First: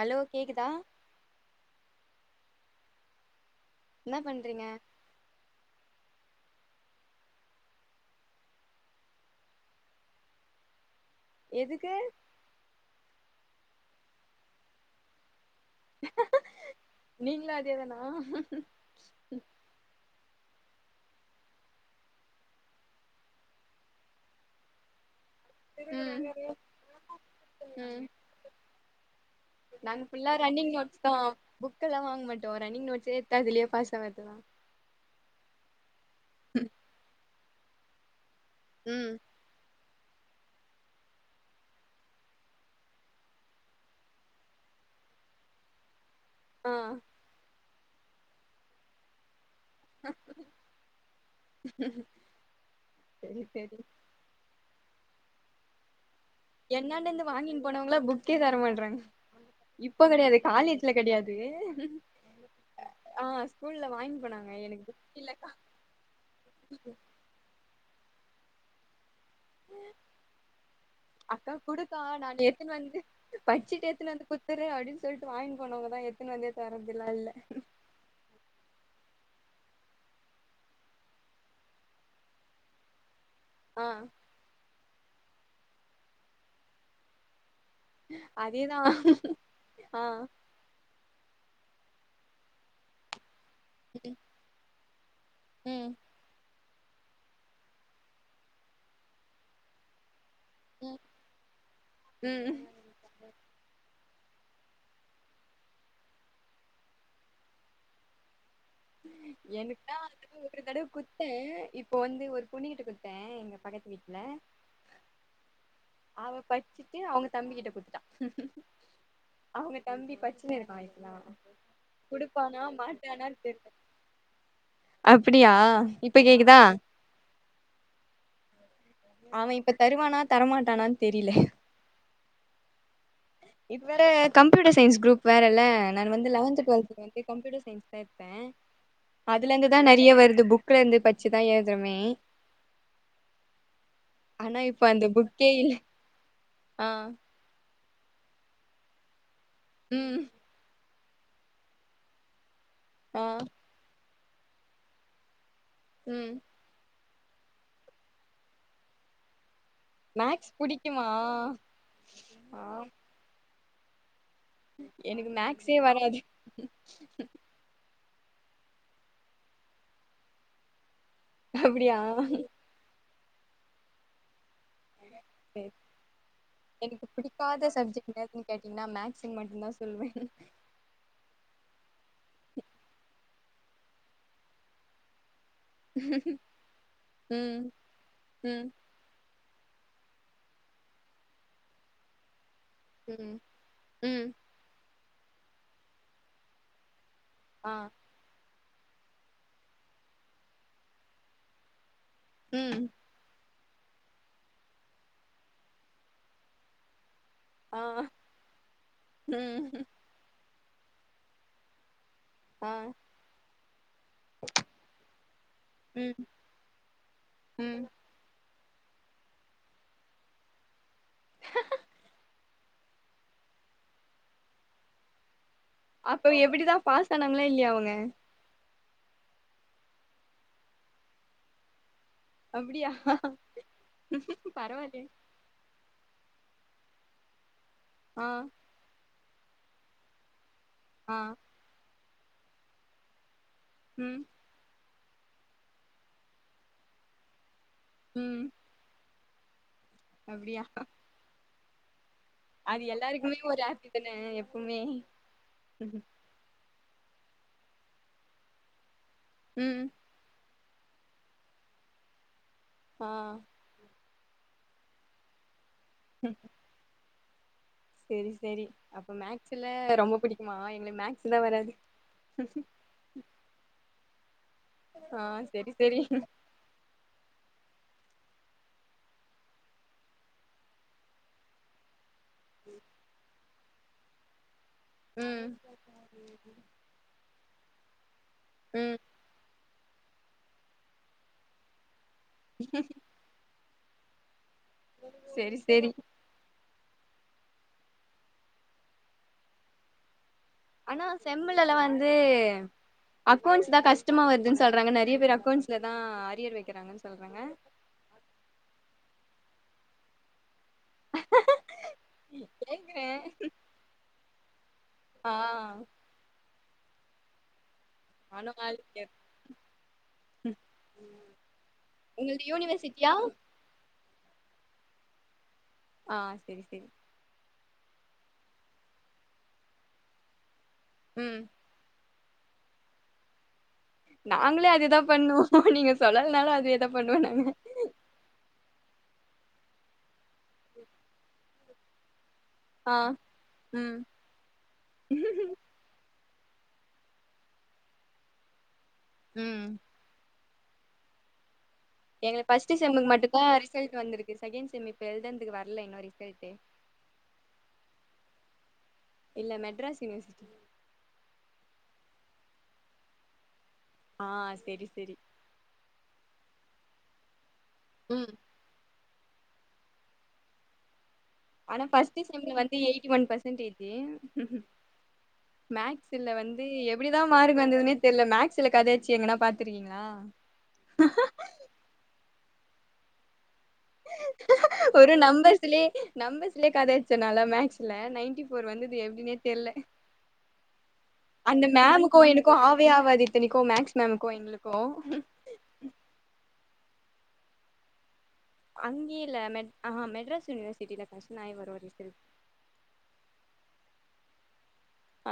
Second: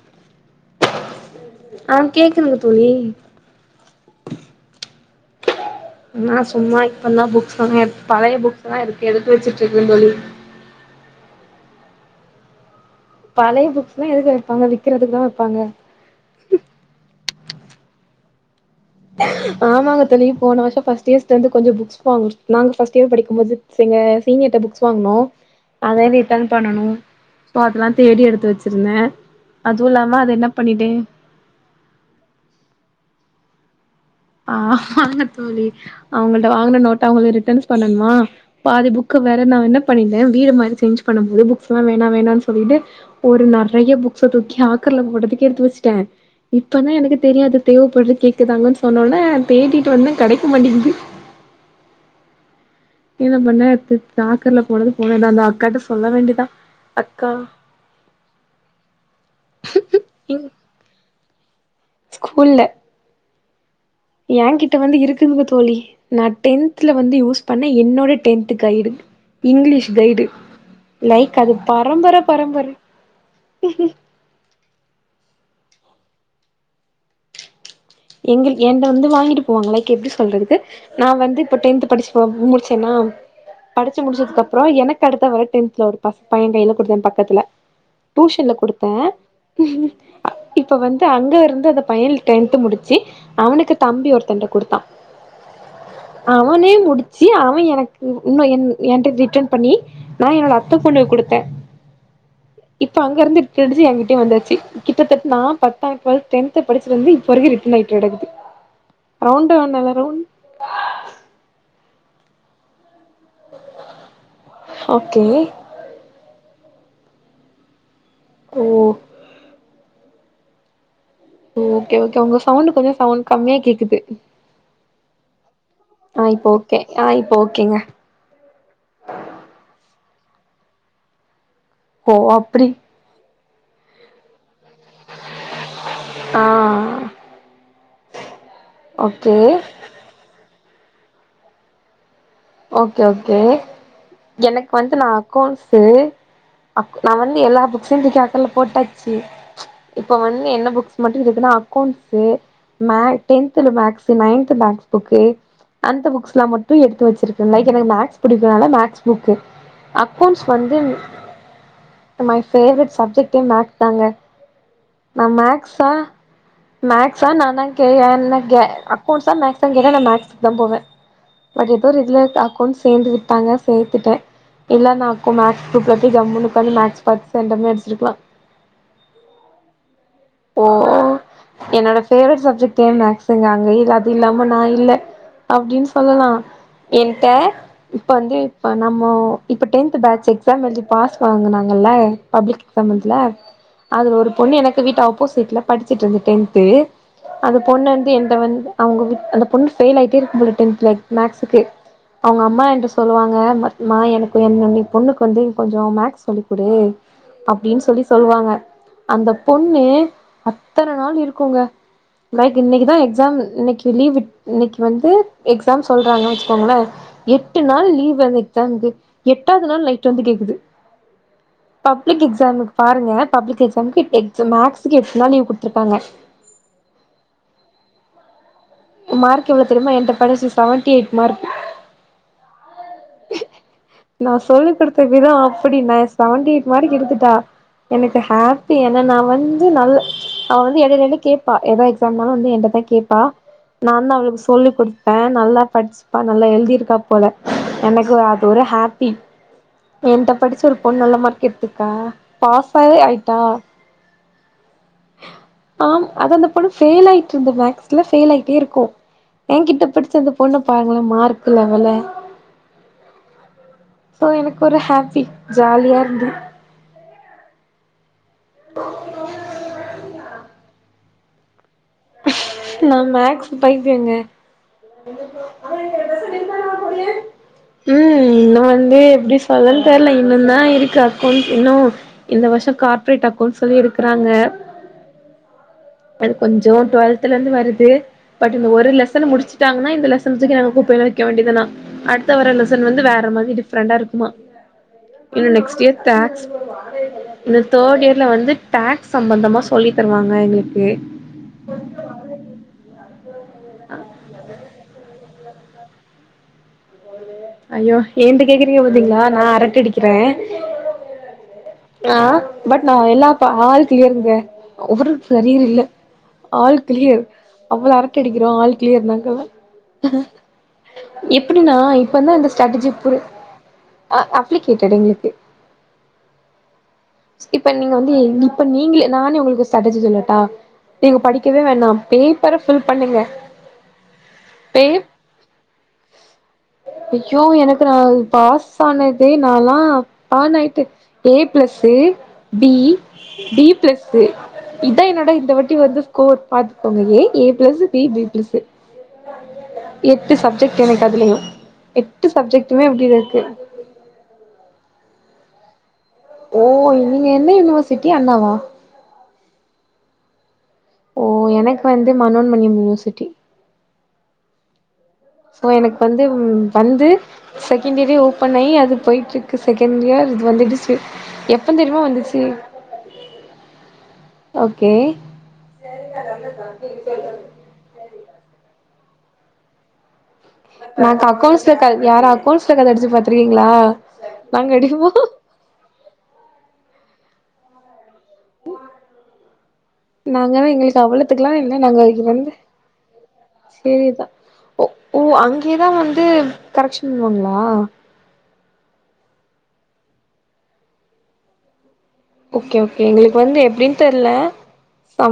hello கேக்குதா ஆ கேக்குதுங்க தோழி என்ன பண்றீங்க நா சும்மா இப்பந்தா புக்ஸ் எல்லா பழைய புக்ஸ்லா இருக்கு எடுத்து வச்சிட்ருக்கே தோழி எதுக்கு பழைய புக்ஸ் எல்லா எதுக்கு வெப்பாங்க விக்கிறதுக்குதா வெப்பாங்க நீங்களு அதே தானா ஆமாங்க தோழி போன வருஷ ஃபஸ்ட் இயர்ஸ்ட்டருந்து கொஞ்ச புக்ஸ் வாங்க நாங்க ஃபஸ்ட் இயர் படிக்கும்போது எங்க சீனியர்ட்ட புக்ஸ் வாங்குனோ அத ரிட்டர்ன் ம் பண்ணனு சோ அதுல்லா ம் தேடி எடுத்து வச்சிருந்த நாங்க ஃபுல்லா ரன்னிங் நோட்ஸ்தா புக்கெல்லா வாங்க மாட்டோ ரன்னி்ங் நோட்ஸ் எடுத்து அதுலயே பாஸ் ஆவது ஆ வாங்க தோழி அவுங்கள்ட்ட வாங்குன நோட்ட அவுங்களுக் ரிட்டர்ன் பண்ணணுமா பாதி ம் புக்கு வேற நா என்ன பண்ணிருந்த வீடு மாறி சேஞ்ச் பண்ணும் போது புக்ஸ்லா வேணா வேணான்னு சொல்லிட்டு ஒரு நெறைய புக்ஸ தூக்கி ஆக்க த்துல போட்றதுக்கு எடுத்து வச்ட்ட ஆ இப்பதா எனக்கு தெரியு அது தேவப்படுது கேக்குதாங்கன்னு சொன்னோன்னே தேட்டிட்டு வந்த கடைக்க மாட்டிங்குது என்ன செரி பண்ண செரி த தாக்கர்ல போனது போனதுதா அந்த அக்காட்ட சொல்ல வேண்டி என்னாண்டு இருந்து வாங்கின்னு போனவங்கல்லா புக்கே தர மாட்றாங்க இப்ப கெடையாது இங் காலேஜ்ல கெடையாது இது ஸ்கூல்ல வாங்கின்னு போனாங்க எங்கிட்ட எனக்கு வந்து புக் இருக்குதுங்க இல்லக்கா தோழி நான் டென்தல வந்து யூஸ் பண்ண என்னோட tenth guide English guide like அது அக்கா குடுக்கா பரம்பர நா பரம்பர எத்துன்னு வந்து படிச்சுட்டு எத்துன்னு வந்து குடுத்துற அப்படின்னு சொல்லிட்டு வாங்கன் போனங்வகதா எத்துன்னு வந்தே தர்தெல்லா இல்ல எங்கள் ஏன்ட்ட வந்து வாங்கிட்டு போவாங்க லைக் எப்படி சொல்றது நா வந்து இப்ப டென்த்து படிச்சு போ முடிச்சேன்னா ஆ படிச்சு முடிச்சதுக்கப்புற எனக்கு அடுத்த வர டென்த்ல ஒரு பச பைய கையில குடுத்த பக்கத்துல டூஷன்ல அதேதா குடுத்த ஆ இப்ப வந்து அங்க இருந் து அந்த பையல் டென்த்து முடிச்சு அவனுக்கு தம்பி ஒருத்தன்ட்ட குடுத்தா ம் அவனே முடிச்சு அவன் எனக்கு இன்னு என் என்ட்ட ரிட்டன் பண்ணி நா என்னோட அத்த ம் பொண்ணுக்கு குடுத்த ம் இப்ப அங்கருந்து கடைசியா ட்டே வந்தாச்சு கிட்டத்தட்ட நா பத்தா டுவெல் டென்த்து படிச்சிட்டு வந்து இப்ப வரைக்கு ரிட்டர்ன் ஆகிட்டு கெடக்குது ரவுண்டு எனக்கு நல்ல தா ரவுண்ட் அது ஒரு தடவ குத்தே இப்போ வந்து ஒரு பொண்ணிகிட்ட குத்த ட்டேன் எங்க பக்கத்து வீட்டுல ஓகே அவ பச்சிட்டு அவுங்க தம்பிக்கிட்ட குடுத்துட்டா ஓ அவங்க தம்பி பச்சுனு இருக்கான் இப் ஓகே ஓகே ஒங்க சவுண்ட் கொஞ்சோ சவுண்ட் கம்மியா கேக்குது அப்பிடியா ஆ இப்போ ஓகே ஆ இப்போ ஓகேங்க அவன் இப்ப தருவானா தரமாட்டானனு தெரியல ஓ அப்டி இது வேற கம் கம்யூட்டர் சயின்ஸ் குரூப் வேற இல்ல நா வந்து ஆ லெவன்த் டுவெல்துக்கு வந்து கம்யூட்டர் சயின்ஸ் தா எடுத்தே ஓகே அதுல இருந்துதா நெற்யா வருது புக்ல இருந்து பச்சுதா ஏழுதுமே ஓகே ஓகே ஆனா எனக்கு இப்ப வந்து அந்த நான புக்கே இல்ல அக்கொன்சு ஆ நான வந்து எல்லா ச சில் தூக்கி அட்துல போட்டாச்சு இப்ப ம் வந்து என்ன புக்ஸ் மட்டு இக்குன்னா அக்கொண்ட்சு ஆ மேக் டென்த்ல மேக்ஸ் நையன்த்ல மேக்ஸ் புக்கு அந்த ம் புக்ஸ்லா மட்டு எடுத்து வெச்சு லைக் எனக்கு மேக்ஸ் புடிக்குனால மேக்ஸ் புக்கு அக்கௌண்ட்ஸ் மேக்ஸ் வந்து புடிக்குமா மை ஆமா பேவரட் சப்ஜெக்டே மேக்ஸ் தாங்க நா எனக்கு மேக்ஸே மேக்ஸா வராது மேக்ஸா நா தா கேயே இல்லங்கெ அக்கவுண்ட்ஸ மேக்ஸன்னு கேட்டா நா மேக்ஸ் தா போவே பட் ஏதோ அப்டியா ஒரு இதுல அக்கௌண்ட் சேந்து விட்டாங்க சேத்துட்டே இல்ல நாக்கு மேக்ஸ் ரூப் பெடுது ஜம்முனு உக்காந்து எனக்கு மேக்ஸ் பாத்து பிடிக்காத சென்டமே அடிச்சிருக்கலா சப்ஜெக்ட் எதுன்னு கேட்டீங்கன்னா மேக்ஸ்ன்னு மட்டும்தா சொல்லுவே ஓ ஓ என்னோட பேவரட் சப்ஜெக்ட்யே மேக்சுங்க மேய்ல் அது இல்லாம நா இல்ல அப்படின்னு சொல்லலா என்ட்ட ம் இப்ப வந்து ம் இப்ப நம்மொ இப்ப டென்த் பேட்சு எக்ஸாம் எழுதி பாஸ் வாங்குனாங்கல்ல பப்ளிக் கம்பொட்ல ம் அதுல ம் ஒரு பொண்ணு எனக்கு வீட்டு அப்போசிட்ல படிச்சுட்டு இருந்து டென்து அந்த ஆ பொண்ணு வந்து என்ட வந்து அவுங்க அந்த பொண்ணு ஃபெயில் ஆகிட்டே இருக்கு போல டென்த்க்கு மேக்சுக்கு அவுங்க அம்மா ம் என்ட சொல்லுவாங்க பத்மா எனக்கு என் பொண்ணுக்கு வந்து கொஞ்சோ மேக்ஸ் சொல்லிகுடு ஆ அப்டின்னு சொல்லி சொல்லுவாங்க அந்த ம் பொண்ணு அத்தன நாள் இருக்குங்க லைக் ஆ இன்னைக்குதா எக்ஸாம் இன்னைக்கி லீவ் வீட் இன்னைக்கி வந்து எக்ஸாம் ம் சொல்றாங்க வச்சுக்கோங்களே எட்டு ம் நாள் லீவ் வந் தந்து எட்டாவது நாள் நைட் வந்து கேக்குது பப்ளிக் எக்ஸாமக்கு பாருங்க பப்ளிக் எக்ஸாமுக்கு டென்த் மாக்ஸ்ர்சுக்கு எட்டு நாள் லீவ் போ அப்போ எப்டிதா பாஸ்னாங்களா இல்லையா அவுங்க மார்க் எவ்வளவு தெரியுமா என்ட படிச்சு சவென்டி எயிட் மார்க் அப்டியா நா சொல்லி கொடுத்த பரவாயில்லையே விதோ அப்டி நா சவென்டி எயிட் மார்க் எடுத்துட்டா எனக்கு ஆ ஹாப்பி ஏன்னா நா வந்து நல்ல அவ வந்து இடைல ஆ இடைல கேட்பா ஏதா இருந்தாலு வந்து ஏன்ட்ட தா கேப்பா நா தா ம் அவளுக்கு சொல்லி குடுத்து பே நல்லா படிச்சுப்பா நல்லா எழுதிருக்கா போல எனக்கு ம் அது ஒரு ஹாப்பி ஏன்ட்ட படிச்ச அப்டியா ஒரு பொண்ணு நல்ல மார்க் எடுத்ருக்கா அது எல்லாருக்குமே ஒரு ஹாப்பி தான எப்பவுமே ஆம் அது அந்த பொண்ணு ஃபெயில் ஆயிட்டு இருந்த மேக்ஸ்ல பெயில் ஆயிட்டே இருக்கு ஏ கிட்ட ம் படிச்ச அந்த பொண்ணு பாருங்களே மார்க்கு லெவல அ சோ எனக்கு ஒரு ஹாப்பி ஜாலியா இருந்து சேரி சேரி அப்ப மேக்ஸ்ல ரொம்ப பிடிக்குமா எங்களுக்கு மேக்ஸ்லா வராது நா மேக்ஸ் பைத்தியோங்க ஆ செரி அவ நா செரி டிரெஸ் நித்தனா கொரியேன் உம் இன்னு வந்து எப்டி சொல்லன்னு தெர்ல இன்னொன்னா இருக்கு அக்கொண்ட்சு இன்னு இந்த வர்ஷோ கார்ப்ரேட் அக்கொண்ட் சொல்லி இருக்குறாங்க ம் அது கொஞ்சம் டுவெல்த்ல இருந்து வருது பட் இந்த ஒரு ம் லெசன் முடிச்சு ட்டாங்கன்னா இந்த லெசன் தூக்கி நாங்க குப்பைல வைக்க வேண்டியதுதா அடுத்த வர லெசன் வேற மாதிரி ஃப்ரெண்டா இருக்குமா இன்னும் செரி நெக்ஸ்ட் செரி இயர் டாக்ஸ் இந்த தேர்ட் இயர்ல வந்து டாக்ஸ் சம்பந்தமா சொல்லி தருவாங்க எங்களு ஆனா செம்முளல வந்து அக்கவுண்ட்ஸ் தான் கஷ்டமா வருதுன்னு சொல்றாங்க நிறைய பேர் அக்கவுன்ஸ்ல தான் அரியர் வைக்கிறாங்க ஐயோ ஏண்ட கேக்குறீங்க பாத்தீங்களா நான் அரட்ட அடிக்கிறேன் ஆ பட் கேக்குறே நான் எல்லா ஆல் க்ளியர்ங்க ஒரு ஆ சரியர் இல்ல ஆள் க்ளியர் அவ்ளோ அறட்ட அடிக்கிறோம் ஆள் ஆனுவல் க்ளியர் இயர் நாங்கல்லா எப்டகனா இப்ப தான் இந்த உங்கள்து ஸ்டட்டஜி யூனிவர்சிட்டியா புரி அப்ளிகேட்டட் எங்களுக்கு ஆ செரி செரி இப்ப நீங்க வந்து இப்ப நீங்களே நானே உங்களுக்கு ஸ்டாட்டஜி சொல்லட்டா நீங்க ம் படிக்கவே வேண்ணாம் பேப்பர ஃபில் பண்ணுங்க நாங்களும் அதேதான் பேப் பண்ணுவோம் நீங்க சொல்லலனாலும் அதையே தான் பண்ணுவோ நாங்க ஸ் ஆனதே நாலாம் ஆன் ஆயிட்டு ஏ பிளஸ்சு பி ஆ பி ம் பிளஸ் இதான் என்னோட இந்த வாட்டி வந்து ஸ்கோர் பார்த்துக்கோங்க A A plus B B plus ம் எட்டு சப்ஜெக்ட் எனக் அதுலயும் எங்களுக்கு ஃபஸ்ட் செம்முக்கு மட்டும் தான் ரிசல்ட் வந்திருக்கு செகண்ட் செம் இப்ப எழுதுனதுக்கு வரல இன்ன வரைக் ஓ நீங்க என்ன யூனிவர்சிட்டி அண்ணாவா இல்ல மெட்ராஸ் யுனிவர்சிட்டி ஓ எனக்கு வந்து மனோன்மணியம் யூனிவர்சிட்டி ஆ செரி செரி சோ எனக்கு வந்து வந்து செகண்ட் இயரே ம் ஓப்பன் ஆகி அது போய்ட்டுருக்கு செகெண்ட் இயர் இது வந்துடுச்சு ஆனா ஃபஸ்ட் செம் வந்து எய்ட்டி ஒன் பெர்சன்டேஜ் ஓகே மேக்ஸ்ல வந்து எப்டிதான் மாார்க் வந்ததுனே தெரியல மேக்ஸ்ல கதய டிச்சு எங்கன்னா பாத்திருக்கீங்களா நாங்க அக்கவுண்ட்ஸ்ல கத யாரும் அக்கவுண்ட்ஸ்ல கத அடிச்சி பாத்ருக்கீங் ஒரு நம்பசிலயே நம்பசிலயே கத அச்ச நெலம மேக்ஸ்ல நைன்டி வோர் வந்தது எப்டின்னே தெர்ல நாங்கலா எங்களுக்கு அவ்வளத்துக்குலா அந்த இல்ல நாங்க மேம்முக்கும் வந்து எனக்கும் ஆவேயாவாது யித்தனிக்கும் மேக்ஸ் சேரிதா மேம்முக்கும் ஓ எங்களுக்கும் ஓ அங்கேயேதான் வந்து கரெக்ஷன் பண்ணுவாங்களா அங்கேயெ இல்ல ஆஹ மெட்ராஸ் யூனிவர்சிட்டில கரெக்ஷன் ஆகி வரும் ரிசல் ஓகே ஓகேங் எங்களுக்கு வந்து எப்டினு தெரியல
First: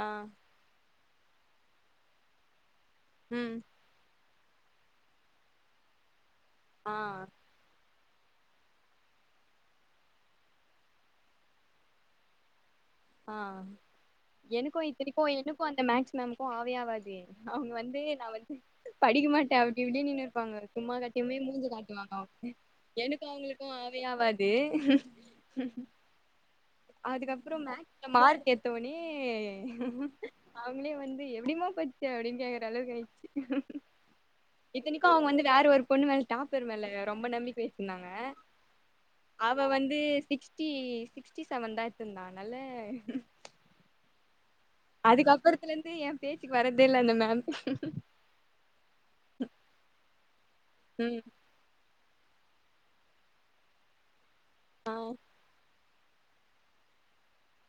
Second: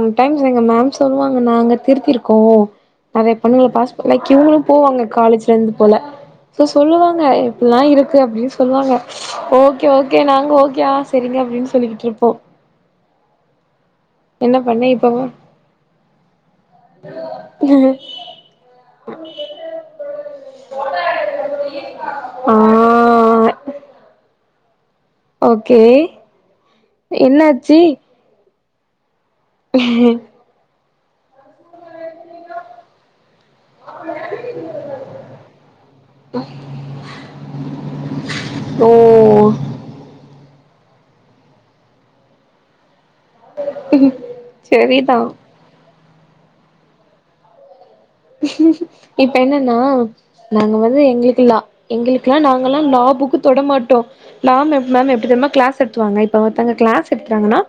ஆ டைம்ஸ் எங்க மேம்ஸ் சொல்லுவாங்க நாங்க திருத்திருக்கோம் நிறைய ம் பொண்ணுங்க பாஸ் பலை இவுங்களும் போவாங்க காலேஜ்ல இருந்து போல சோ ஆ சொல்லுவாங்க இப்டில்லாம் இருக் கு அப்டின்னு சொல்லுவாங்க ஓகே ஓகே நாங்க ஓகே ஆ சரிங்க அப்படின்னு சொல்லிக்கிட்டு இருப்போம் ஆ எனக்கும் இத்தினைக்கும் இப்ப எனக்கும் அந்த மேக்ஸ் மேமுக்கும் ஆவைய ஆவாது அவங்க வந்து நான் வந்து படிக்கமா ட்டே அப்டி இப்படி நின்னு இருப்பாங்க சும்மா கட்டியுமே மூஞ்சு காட்டுவாங்க ஆ எனக்கு அவங்களுக்கும் ஆவே ஆவா து ஓகே அதுக்கப்புறோ என்னாச்சு மேக்ஸ்ல மார்க் எத்தோனே உஹம் ஒனே வந்து எப்டிமா பச்ச அப்டின்னு கேக்ற அளவுக்கு ஆயிச்சு இத்தனைக்கும் அவங்க வந்து வேற ஒரு பொண்ணு மேல டாப்பரு மேல ரொம்ப நம்பிக்கை வெச்சிருந்தாங்க ஓ அவ வந்து சிக்ஸ்டி சிக்ஸ்டி செவன் தா எத்துருந்த அதுனால உஹம் அதுக்கப்பறத்துலந்து எ பேச்சுக்கு வரதே இல்ல அந்த மேம் இப்ப என்னன்னா நாங்க வந்து ம் எங்குளுக்கு லா எங்குளுக்லா நாங்கல்லா லா புக்கு தொட மாட்டோ லா மெ ஆ மேம் எப்டி தெரிமா கிளாஸ் தத்துவாங்க இப்ப ஒருத்தங்க கிளாஸ் எடுத்துட்டாங்கன்னா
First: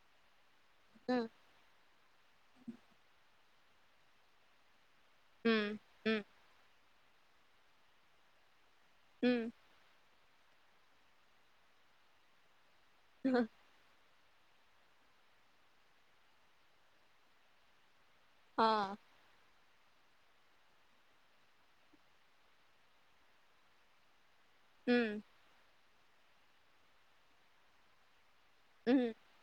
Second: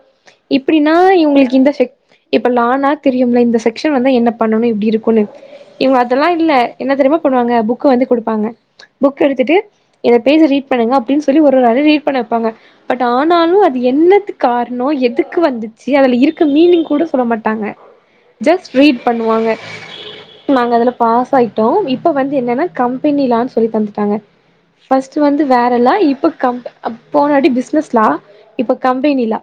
இப்பிடின்னா ம் இவுங்குளுக்கு இந்த செக் இப்ப லானா தெரியும்ல இந்த செக்ஷன் வந்தா என்ன பண்ணணு இப்டி இருக்குனு ம் இவுங்க ம் அதல்லா இல்ல என்ன தெரிமா பண்ணுவாங்க புக்க வந்து குடுப்பாங்க புக் ம் எடுத்துட்டு இந்த பேஜ ரீட் பண்ணுங்க அப்டின் சொல்லி ஒரு ஒரு ஆள ரீட் பண்ண வெப்பாங்க பட் ஆனாலு அது என்னத்து கார்ணோ எதுக்கு வந்துச்சி அதுல இருக்க மீனிங் கூட சொல்ல மாட்டாங்க ஆ ஜஸ்ட் ரீட் பண்ணுவாங்க நாங்க அதுல பாஸ் ஆயிட்டோ இப்ப வந்து என்னன்னா கம்பெனிலான் சொல்லி தந்துட்டாங்க ம் பஸ்ட்டு வந்து வேற லா இப்ப கம்ப் அ போனாடி பிஸ்னஸ்லா இப்ப ம் கம்பெனி லா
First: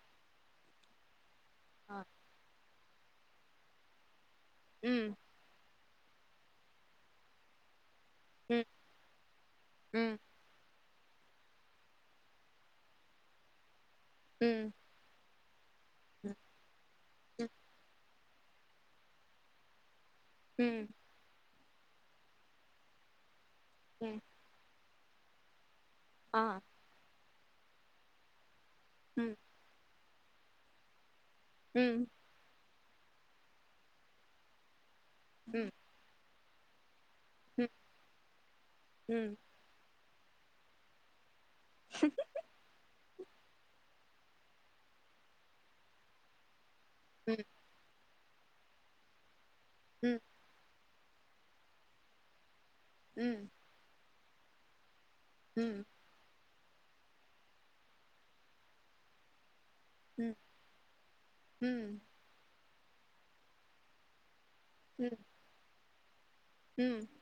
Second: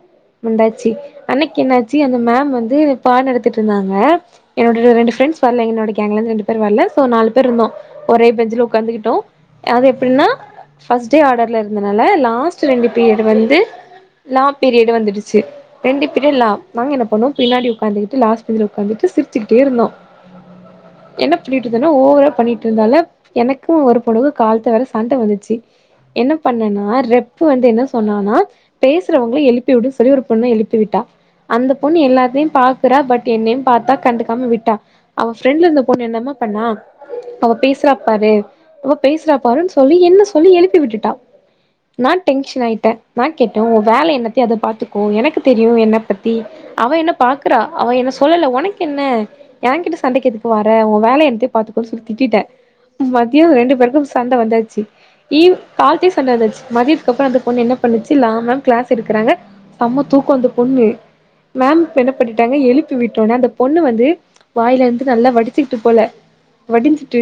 வந்தாச்சி அன்னிக்கி என்னாச்சி ஆ அந்த மேம் வந்து பாட் நடத்திட்ருந்தாங்க என்னோடய ர ம் ரண்டு ஃப்ரெண்ட்ஸ் வர்ல என்னோட கேங்லந்து ரெண்டு பேர் வல்ல சோ நாலு பேர் இருந்தோ ஒரே பெஞ்ல ம் உக்காந்துகிட்டோ அ அது ம் எப்பிடின்னா ஃபஸ்ட் டே ஆடர்ல இருந்தனால லாஸ்ட் ரெண்டு பீரியடு வந்து லா ம் பீரியடு வந்துடுச்சு ரெண்டு பீரிய லா நாங்க என்ன பண்ணோ ம் பின்னாடி உக்காந்திகிட்டு லாஸ் பெஞ்ல உக்காந்திட்டு சிரிச்சிகிட்டே இருந்தோ ம் சொல்லிட்டு இருந்தனா ஓவரா பண்ணிட்ருந்தாலா எனக்கு ஒரு ம் பொணுகு கால்த்த வேற சண்ட வந்துச்சி என்ன ஆ பண்ணனா ரெப்பு வந்து என்ன சொன்னானா ம் பேசுறவங்ள எழுப்பி உடு ஒரே ஒரு பொண்ண எழுப்பி விட்டா அந்த ம் பொண்ணு எல்லாத்தையும் பா க்றா பட் என் நேம் பாத்தா கண்டுக்காம விட்டா அவ ஃப்ரெண்ல ம் இருந்த பொண்ணு என்னமா பண்ணா அவ ம் ம் பேசுறாப்பாரு அவ ம் பேசுறாப்பாருன் சொல்லி என்ன சொல்லி எழுப்பி விட்டுட்டா நா டென்ஷ்ன் ஆயிட்டே நா கேட்டே உ வேலை என்னத்தியோ அத பாத்துக்கோ எனக்கு தெரியு என்ன பத்தி அவ என்ன ம் பாக்குறா அவ என்ன சொல்லல உனக்கென்ன ஏங்கிட்ட ம் சண்டக்கி எதுக்கு வார உ வேல என்த்தியோ பாத்துக்கோன் சொல்லி திட்டிட்டே ம் மதியோ ரெண்டு பேருக்கு சண்ட வந்தாச்சி ஈவ் ம் கால்த்தியே சண்ட வந்தாச்சி மதியத்கப்புறோ அந்த பொண்ணு என்ன பண்ணுச்சி லா மேம் கிளாஸ் எடுக்றாங்க சம்ம தூக்கோ ம் அந்த பொண்ணு மேம் ம் ப்ப என்ன பண்ணிட்டாங்க எழு ப்பி விட்டோன அந்த பொண்ணு வந்து வாயிலந்து நல்லா வடிச்சிக்கிட்டு போல ம் வடிஞ்சுட்டு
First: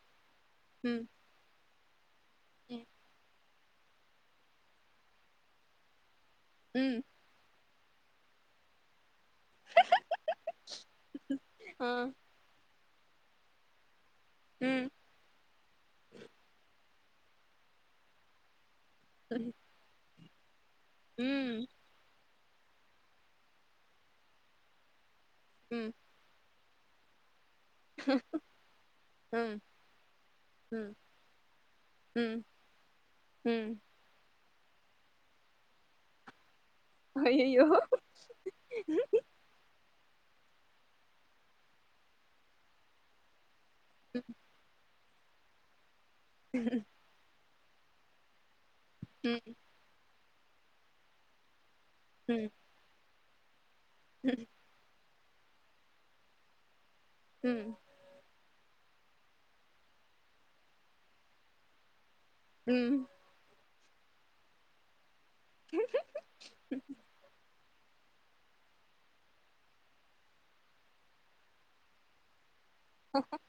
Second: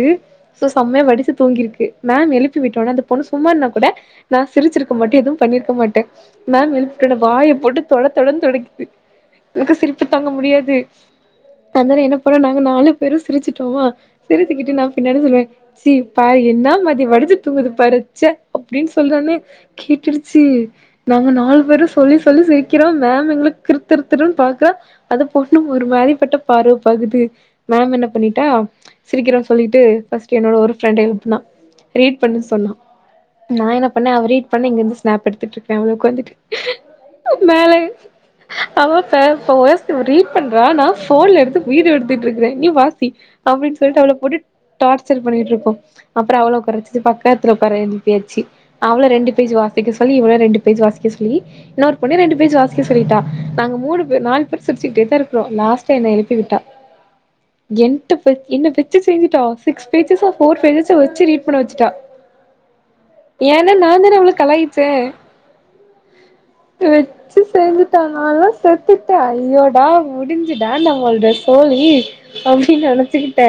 சோ ம் செம்மயா வடிச்சு தூங்கிருக்கு மேம் எழுப்பி விட்டொன அந்த பொண்ணு சும்மான்னா கூட நா சிரிச்சிருக்க மாட்டே எதுவும் பண்ணிருக்க மாட்டே மேம் ம் எழுப்பிட்டொன வாய போட்டு தொட தொடன் தொடக்கிது எனக்கு சிரிப்பு தாங்க முடியாது ஆ அதனால என்ன பண்ணணா நாலு பேரு சிரிச்சிட்டோமா சிரிச்சுக்கிட்டு நா ம் பின்னாடி சொல்லுவே சி பா என்னா ம வடிஞ்சு தூங்குது பாரு ச்ச அப்டின் சொல்றான்னே ம் கேட்டுடுச்சி நாங்க நாலு ம் பேரு சொல்லி சொல்லி சிரிக்கிறோ மேம் எங்ள கிரு திரு திருன் பாக்றா அந்த பொண்ணும் ம் ஒரு மாரி பட்ட பார்வ பாக்குது மேம் என்ன பண்ணிட்டா சிரிக்கிறோ சொல்லிட்டு ஃபஸ்ட்டு என்னோட ஒரு ம் ஃபிரெண்ட எழுப்னா ரீட் ம் பண்ணு சொன்னா நா ம் என்ன பண்ணே அவ ரீட் பண்ண இங்கிந்து ஸ்னேப் எடுத்துட்ருக்கே அவள உக்காந்திட்டு அய்யய்யோ மேலை அவ ஃபே ஃபோ எஸ் இவ் ரீட் பண்றா நா ஃபோன்ல எடுத்து வீடியோ எடுத்துட்ருக்றே நீ வாசி அப்டின் சொல்லிட்டு அவள ம் போட்டு டார்ச்சர் பண்ணிட்ருக்கோ அப்பறோ அவள உக்காரா வெச்சிட்டு பக்கத் தில உக்கார எழுப்பியாச்சி அவ்ள ரெண்டு ம் பேஜு வாசிக்க சொல்லி இவள ரெண்டு பேஜு வாசிக்க சொல்லி இன்னோர் பொண்ணியு ரெண்டு பேஜு ம் வாசிக்க சொல்லிட்டா நாங்க மூனு பேர் நாலு பேரு சிரிச்சிகிட்டே தாரு ப்றோ லாஸ்ட்டா என்ன எழுப்பி விட்டா ம் என்ட்ட ப என்ன வெச்சி செஞ்சிட்டா சிக்ஸ் பேஜஸா ஃபோர் பேஜஸா வெச்சி ரீட் பண்ண வெச்சிட்டா ம் எனா நாந்தானே அவள கலாயிச்சே வெச்சி செஞ்சுட்டா நால்லா செத்துட்டே ஐயோடா முடிஞ்சுடா நம்மள்து சோலி அப்டி நெனச்சுக்கிட்டே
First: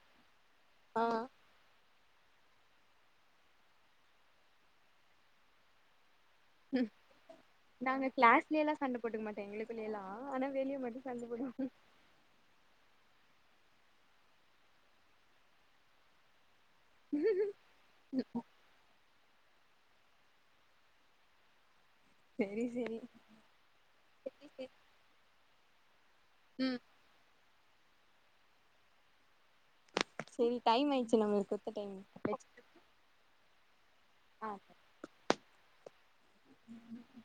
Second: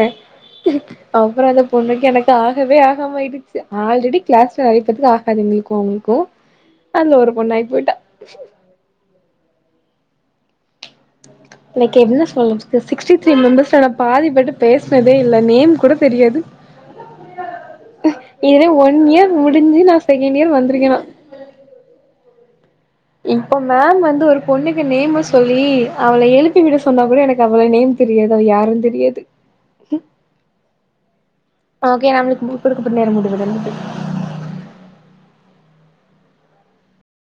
ஆ ம் அப்றோ அந்த பொண்ணு எனக்கு ஆகவே ஆகாமாயிடுச்சு ஆல்ரெடி கிளாஸ்ல நெறையபேத்துக்கு ஆகாது எங்களுகு அவுங்களுகு ம் நாங்க கிளாஸ்லயெல்லா சண்ட போட்டுக்க மாட்ட எங்களுக்குல்லயெல்லா ஆனா வெளிய மட் உனக்கு என்ன சொல்ல சிக்ஸ்டி த்ரீ மெம்பர்ஸ் நா பாதிபேர்ட பேசினதே இல்ல நேம் கூட தெரியாது ம் இதுவே ஒன் இயர் முடிஞ்சு நா செகண்ட் இயர் வந்திருக்கே நா சேரி இப்போ மேம் வந்து ஒரு பொண்ணுக்கு நேம்மு சொல்லி அவள எழுப்பி விட ம் சொன்னா கூட எனக் அவ்வள நேம் தெரியாது அவ யாருன் தெரியாது ம் செரி டைம் ஆயிடுச்சு நம்மளுக்கு குடுத்த டைம் ஓகே நம்மளுக் குடுக்கப்பட்ட நேரம் முடிந்தது அ ம்